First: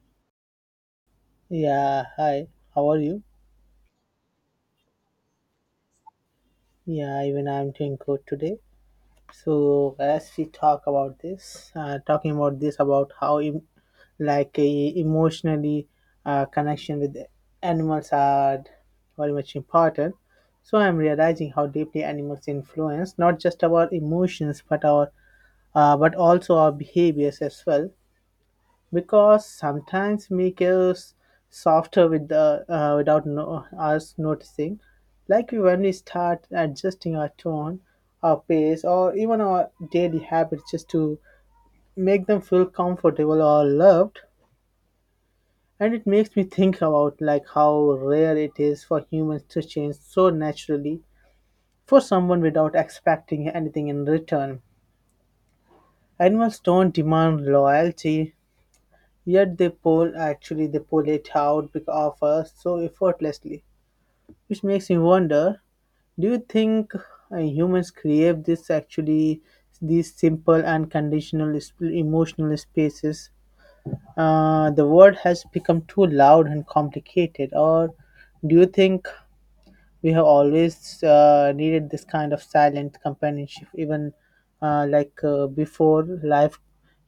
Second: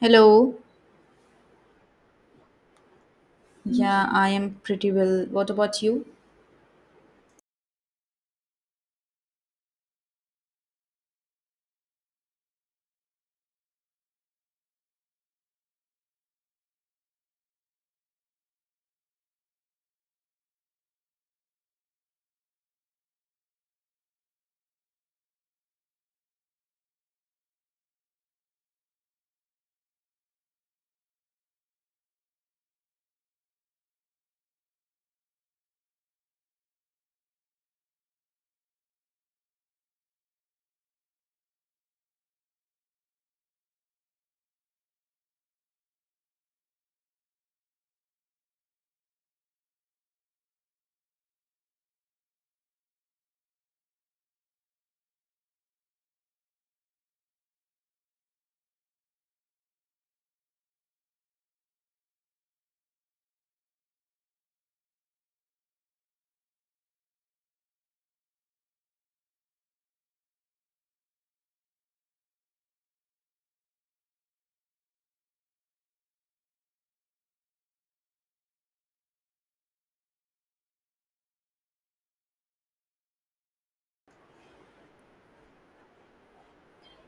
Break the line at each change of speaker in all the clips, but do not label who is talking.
Hello.
Yeah, hi. How are you?
Yeah, I am pretty well. What about you?
Yeah, even I'm doing good today. So as we talk about this about how emotionally connection with animals are very much important. So I'm realizing how deeply animals influence not just our emotions but our but also our behaviors as well. Because sometimes make us softer with the, without no, us noticing, like when we start adjusting our tone, our pace, or even our daily habits just to make them feel comfortable or loved. And it makes me think about like how rare it is for humans to change so naturally for someone without expecting anything in return. Animals don't demand loyalty. Yet they pull actually They pull it out of us so effortlessly, which makes me wonder: do you think humans crave this actually these simple and conditional emotional spaces? The world has become too loud and complicated, or do you think we have always needed this kind of silent companionship, even before life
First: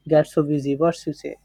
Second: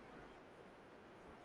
gets so busy? What you say?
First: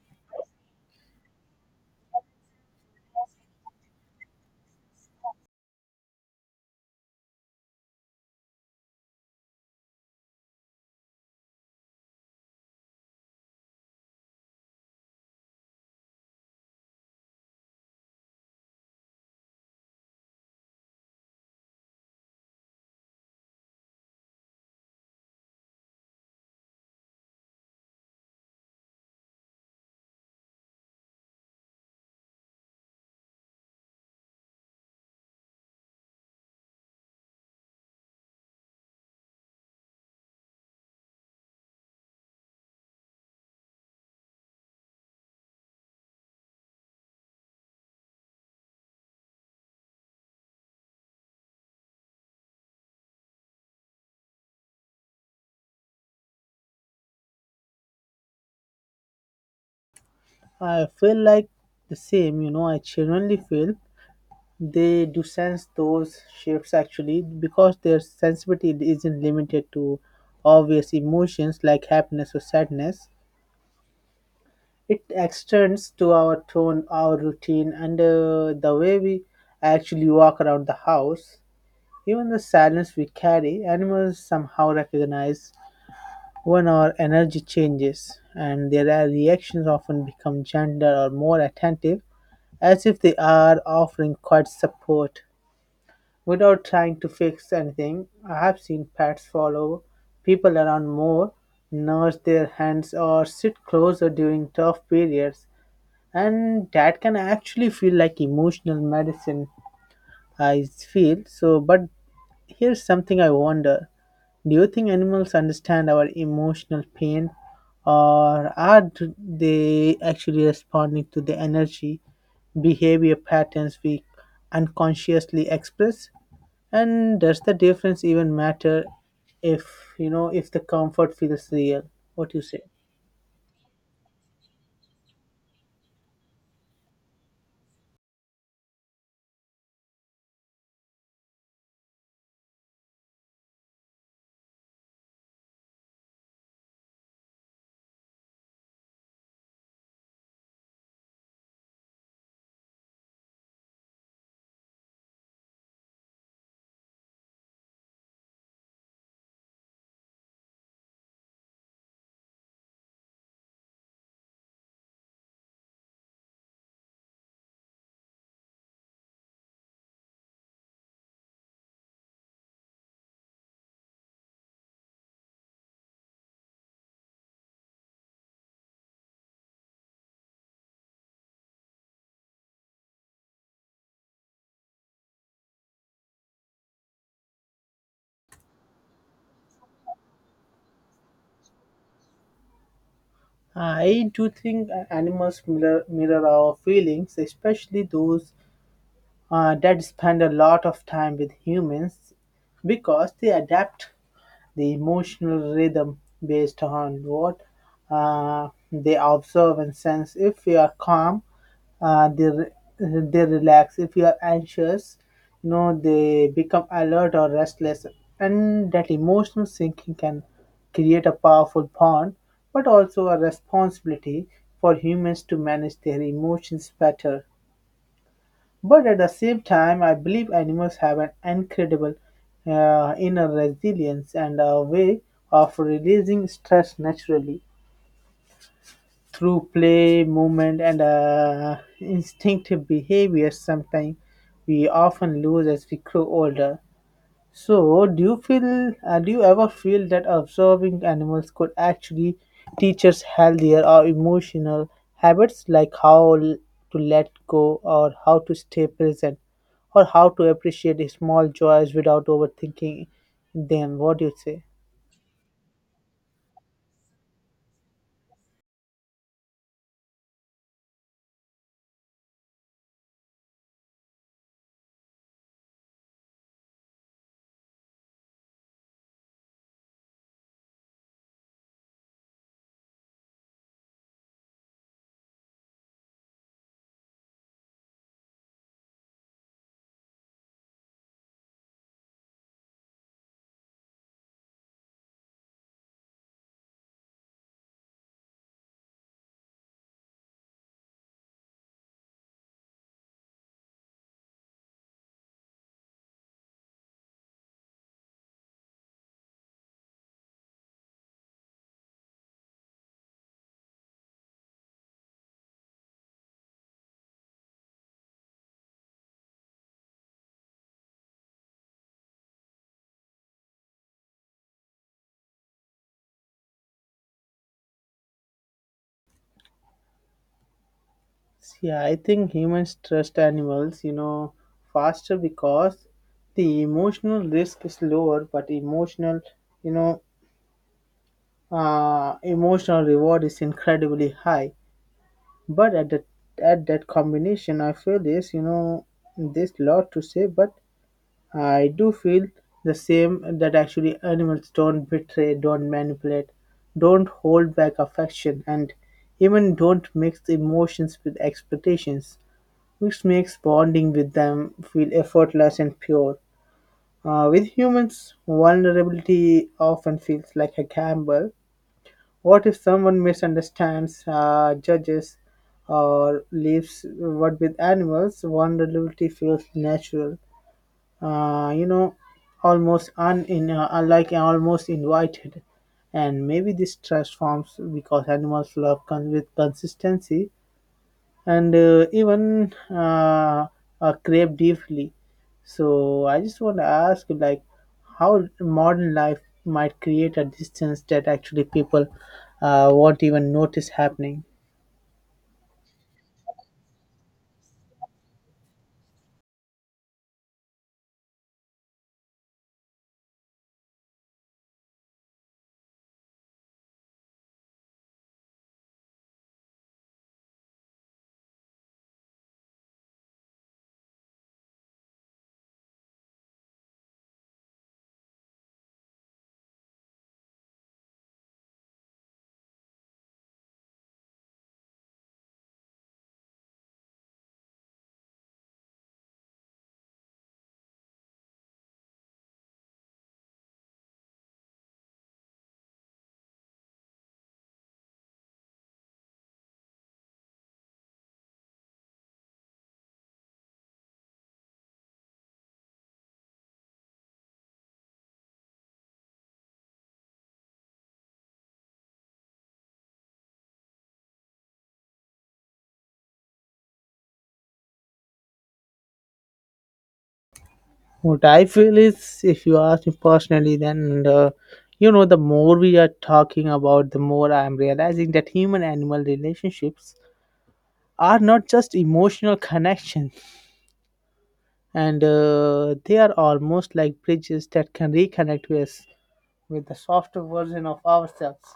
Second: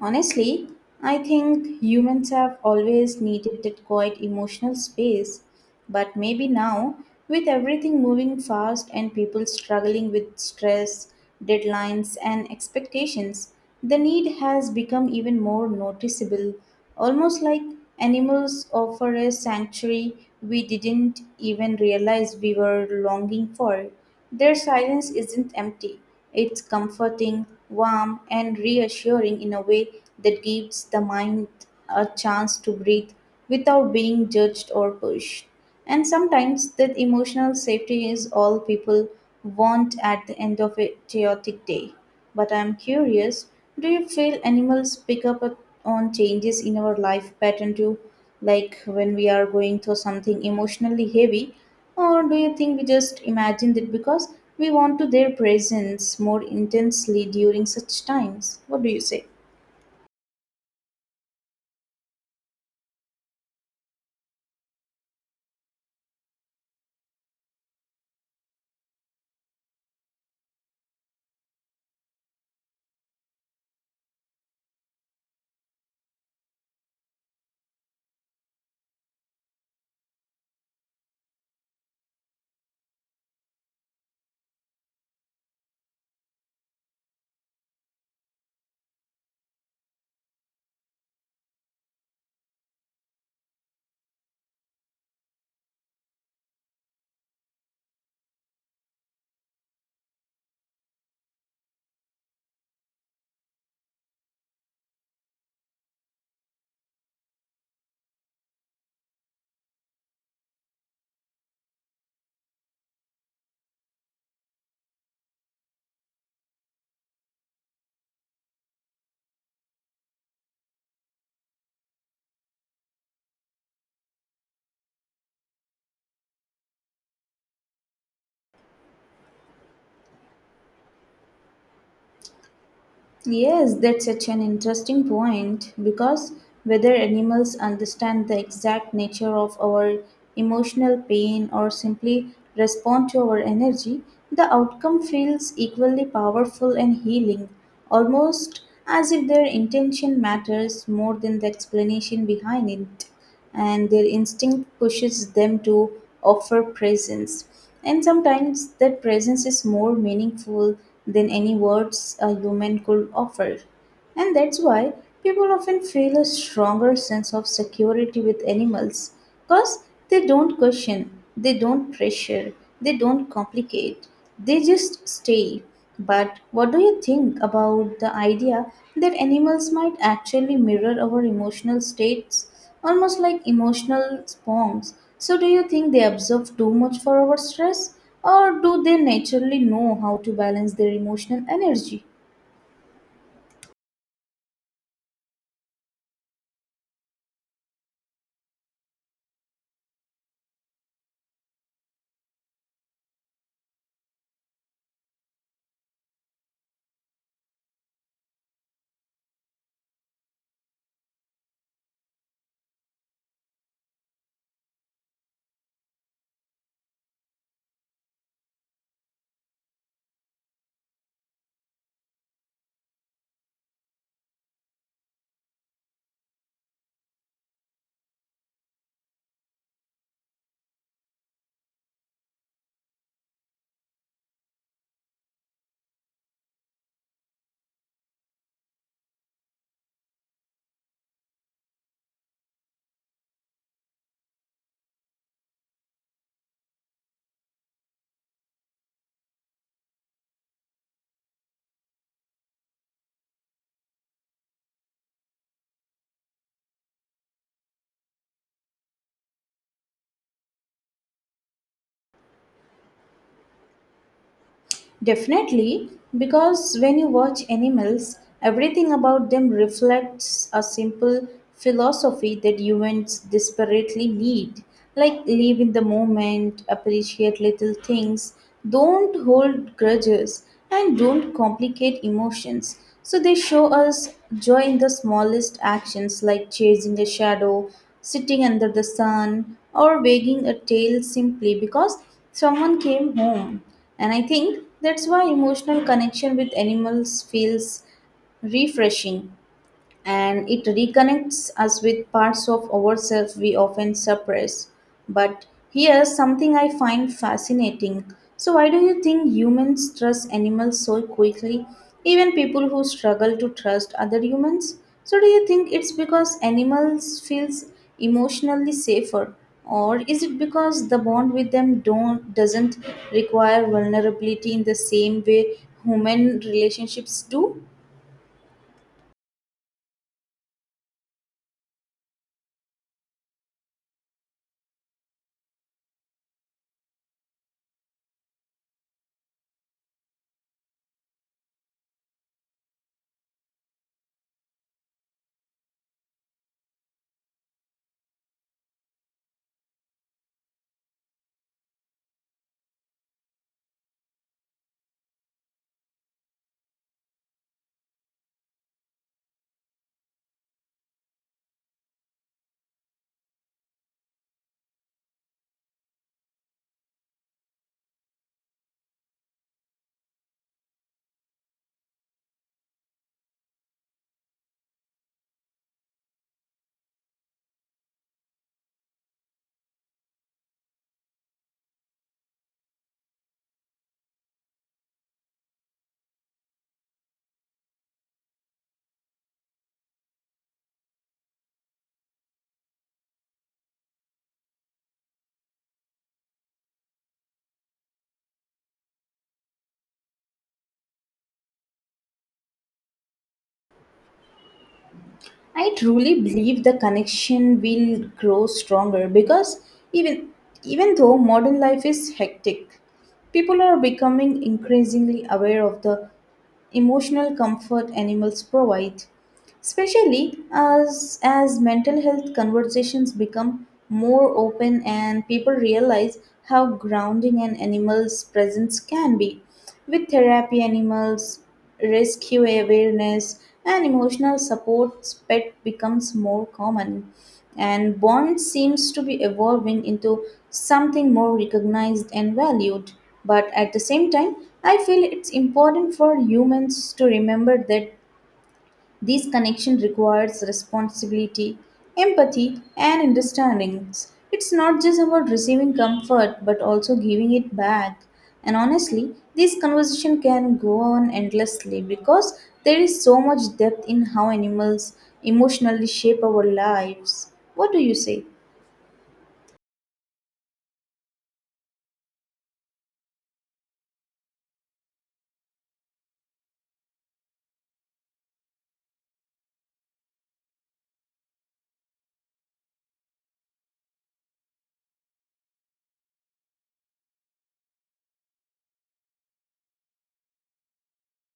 Honestly, I think humans have always needed that quiet emotional space, but maybe now, with everything moving fast and people struggling with stress, deadlines, and expectations, the need has become even more noticeable, almost like animals offer a sanctuary we didn't even realize we were longing for. Their silence isn't empty, it's comforting, warm, and reassuring in a way that gives the mind a chance to breathe without being judged or pushed. And sometimes that emotional safety is all people want at the end of a chaotic day. But I'm curious, do you feel animals on changes in our life pattern too? Like when we are going through something emotionally heavy? Or do you think we just imagined it because we want to their presence more intensely during such times? What do you say?
I feel like the same, you know, I genuinely feel they do sense those shifts actually because their sensitivity isn't limited to obvious emotions like happiness or sadness. It extends to our tone, our routine, and the way we actually walk around the house. Even the sadness we carry, animals somehow recognize when our energy changes, and their reactions often become gentler or more attentive as if they are offering quiet support without trying to fix anything. I have seen pets follow people around more, nurse their hands, or sit closer during tough periods, and that can actually feel like emotional medicine. I feel so, but here's something I wonder. Do you think animals understand our emotional pain, or are they actually responding to the energy, behavior patterns we unconsciously express? And does the difference even matter if, you know, if the comfort feels real? What you say?
Yes, that's such an interesting point because whether animals understand the exact nature of our emotional pain or simply respond to our energy, the outcome feels equally powerful and healing, almost as if their intention matters more than the explanation behind it and their instinct pushes them to offer presence. And sometimes that presence is more meaningful than any words a human could offer. And that's why people often feel a stronger sense of security with animals because they don't question, they don't pressure, they don't complicate, they just stay. But what do you think about the idea that animals might actually mirror our emotional states, almost like emotional sponges? So, do you think they observe too much for our stress, or do they naturally know how to balance their emotional energy?
I do think animals mirror our feelings, especially those that spend a lot of time with humans because they adapt the emotional rhythm based on what they observe and sense. If we are calm, uh, they re- they relax. If you are anxious, you know they become alert or restless, and that emotional sinking can create a powerful bond, but also a responsibility for humans to manage their emotions better. But at the same time, I believe animals have an incredible inner resilience and a way of releasing stress naturally through play, movement, and instinctive behaviors. Sometimes we often lose as we grow older. So, do you ever feel that observing animals could actually teach us healthier or emotional habits like to let go or how to stay present or how to appreciate small joys without overthinking them? What do you say?
Definitely, because when you watch animals, everything about them reflects a simple philosophy that humans desperately need. Like live in the moment, appreciate little things, don't hold grudges, and don't complicate emotions. So they show us joy in the smallest actions like chasing a shadow, sitting under the sun, or wagging a tail simply because someone came home. And I think that's why emotional connection with animals feels refreshing and it reconnects us with parts of ourselves we often suppress. But here's something I find fascinating. So, why do you think humans trust animals so quickly? Even people who struggle to trust other humans? So, do you think it's because animals feels emotionally safer? Or is it because the bond with them don't doesn't require vulnerability in the same way human relationships do?
Yeah, I think humans trust animals, you know, faster because the emotional risk is lower, but you know, emotional reward is incredibly high. But at that combination, I feel this, you know, this lot to say. But I do feel the same that actually animals don't betray, don't manipulate, don't hold back affection, and even don't mix emotions with expectations, which makes bonding with them feel effortless and pure. With humans, vulnerability often feels like a gamble. What if someone misunderstands, judges, or leaves? What with animals? Vulnerability feels natural, uh, you know, almost un in, unlike almost invited. And maybe this transforms because animals love with consistency and even crave deeply. So I just want to ask, like, how modern life might create a distance that actually people won't even notice happening.
I truly believe the connection will grow stronger because even even though modern life is hectic, people are becoming increasingly aware of the emotional comfort animals provide, especially as mental health conversations become more open and people realize how grounding an animal's presence can be. With therapy animals rescue awareness, and emotional support, pet becomes more common. And bond seems to be evolving into something more recognized and valued. But at the same time, I feel it's important for humans to remember that this connection requires responsibility, empathy, and understanding. It's not just about receiving comfort but also giving it back. And honestly, this conversation can go on endlessly because there is so much depth in how animals emotionally shape our lives. What do you say?
What I feel is, if you ask me personally, then you know, the more we are talking about, the more I am realizing that human-animal relationships are not just emotional connections, and they are almost like bridges that can reconnect us with the softer version of ourselves.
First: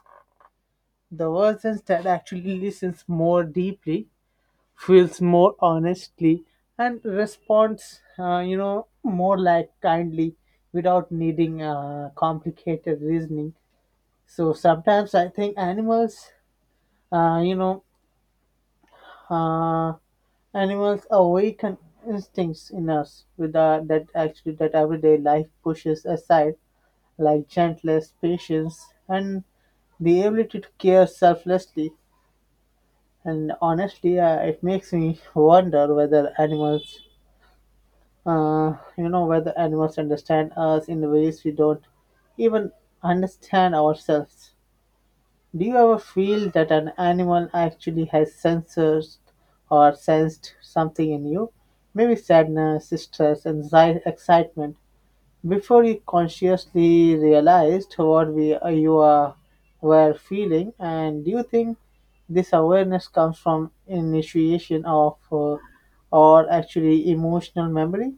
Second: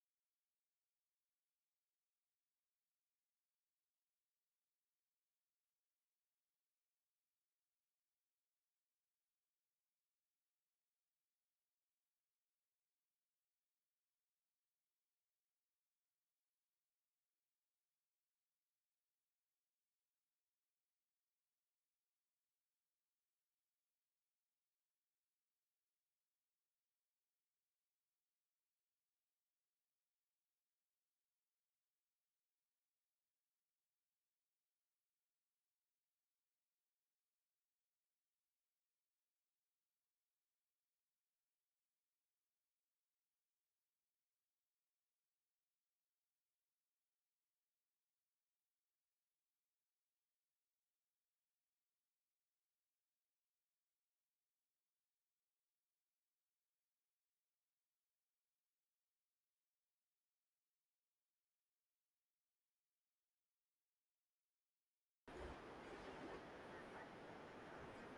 The version that actually listens more deeply, feels more honestly, and responds, more like kindly without needing complicated reasoning. So sometimes I think uh, you know, uh, animals awaken instincts in us with that actually that everyday life pushes aside like gentleness, patience, and the ability to care selflessly. And honestly, it makes me wonder whether whether animals understand us in ways we don't even understand ourselves. Do you ever feel that an animal actually has sensors or sensed something in you? Maybe sadness, stress, anxiety, excitement, before you consciously realized what you are, were feeling, and do you think this awareness comes from initiation of or actually emotional memory?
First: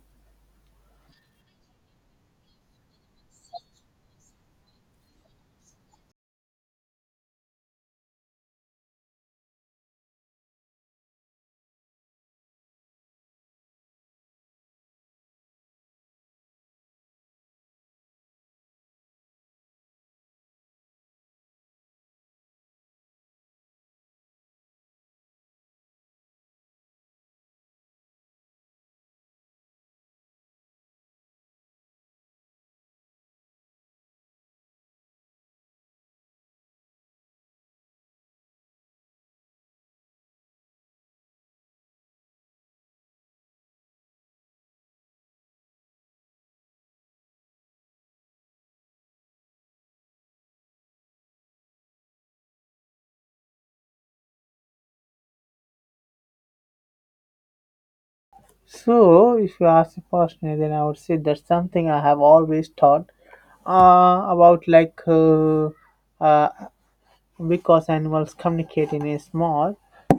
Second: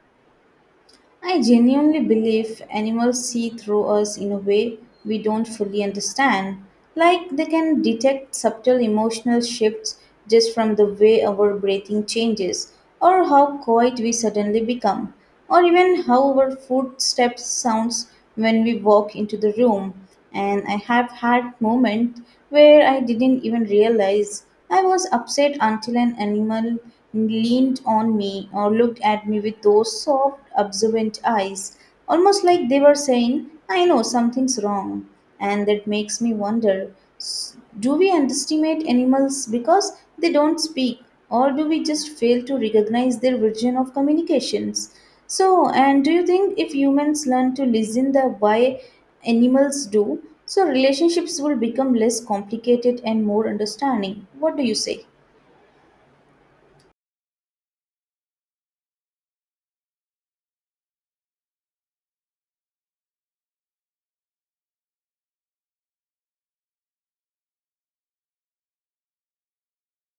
I genuinely believe animals see through us in a way we don't fully understand. Like they can detect subtle emotional shifts just from the way our breathing changes, or how quiet we suddenly become, or even how our footsteps sounds when we walk into the room and I have had moments where I didn't even realize I was upset until an animal leaned on me or looked at me with those soft, observant eyes, almost like they were saying, I know something's wrong. And that makes me wonder, do we underestimate animals because they don't speak, or do we just fail to recognize their version of communications? So, and do you think if humans learn to listen the way animals do. So relationships will become less complicated and more understanding. What do you say?
So, if you ask me personally, then I would say that's something I have always thought about, uh, because animals communicate in a small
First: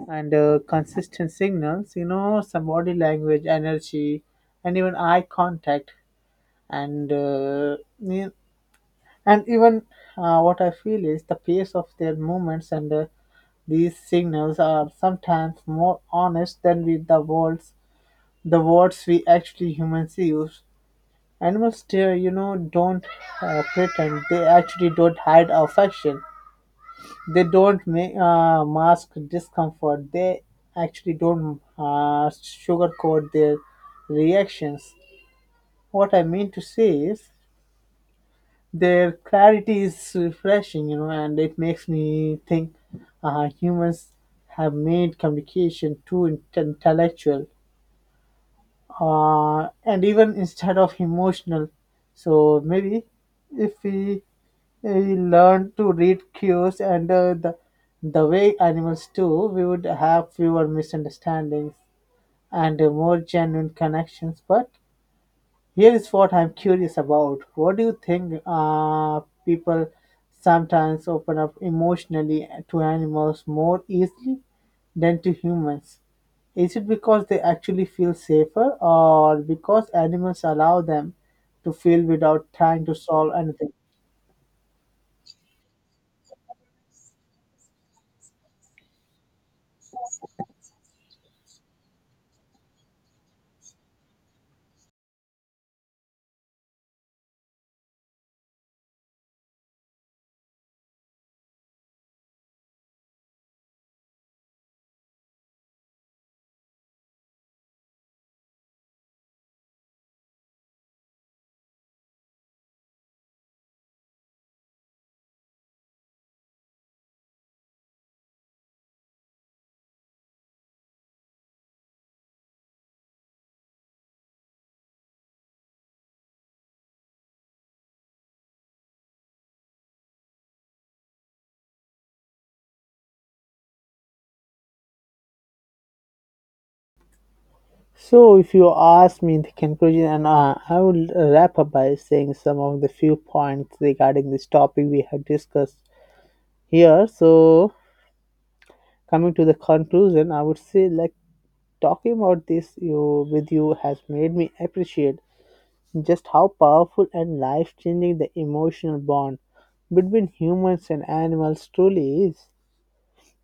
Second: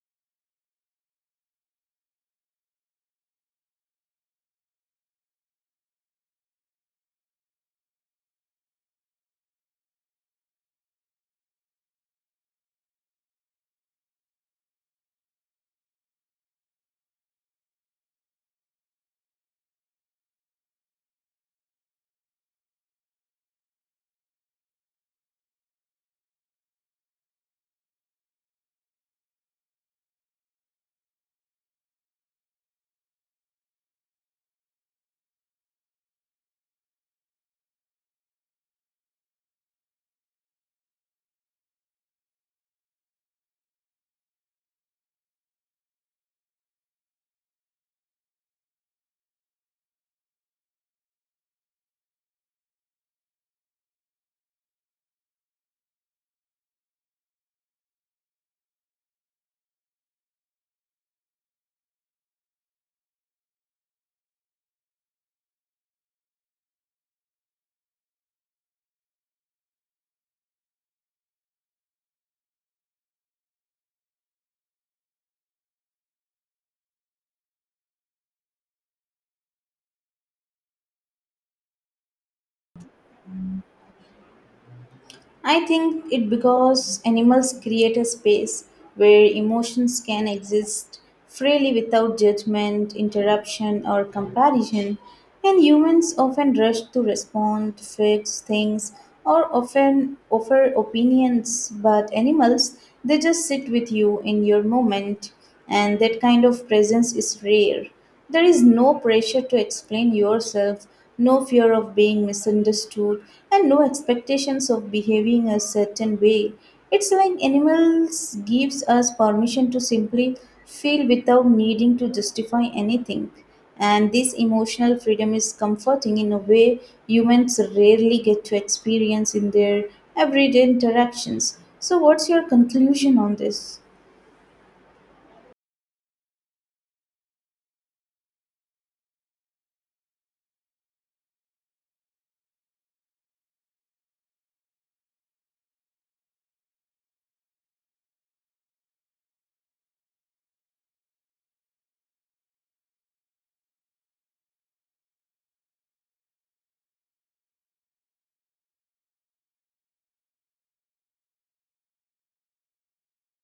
and consistent signals, you know, some body language, energy, and even eye contact and ne- and even what I feel is the pace of their movements, and these signals are sometimes more honest than with the words we actually humans use. Animals dear, you know, don't pretend, they actually don't hide affection. They don't mask discomfort. They actually don't sugarcoat their reactions. What I mean to say is their clarity is refreshing, you know, and it makes me think humans have made communication too intellectual and even instead of emotional. So maybe if we learned to read cues and the way animals do, we would have fewer misunderstandings and more genuine connections. But here is what I'm curious about. What do you think people sometimes open up emotionally to animals more easily than to humans? Is it because they actually feel safer or because animals allow them to feel without trying to solve anything?
I think it because animals create a space where emotions can exist freely without judgment, interruption, or comparison, and humans often rush to respond, fix things, or often offer opinions. But animals, they just sit with you in your moment, and that kind of presence is rare. There is no pressure to explain yourself, no fear of being misunderstood, and no expectations of behaving a certain way. It's like animals gives us permission to simply feel without needing to justify anything. And this emotional freedom is comforting in a way humans rarely get to experience in their everyday interactions. So what's your conclusion on this?
So, if you ask me in the conclusion, and I will wrap up by saying some of the few points regarding this topic we have discussed here. So, coming to the conclusion, I would say like talking about this you with you has made me appreciate just how powerful and life changing the emotional bond between humans and animals truly is.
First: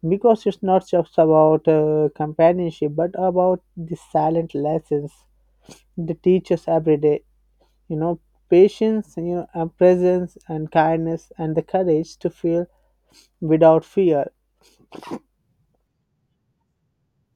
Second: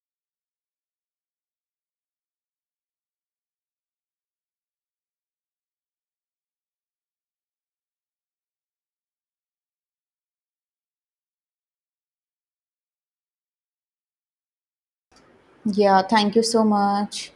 Because it's not just about companionship, but about the silent lessons they teach us every day, you know, patience, you know, presence and kindness and the courage to feel without fear.
Yeah, thank you so much.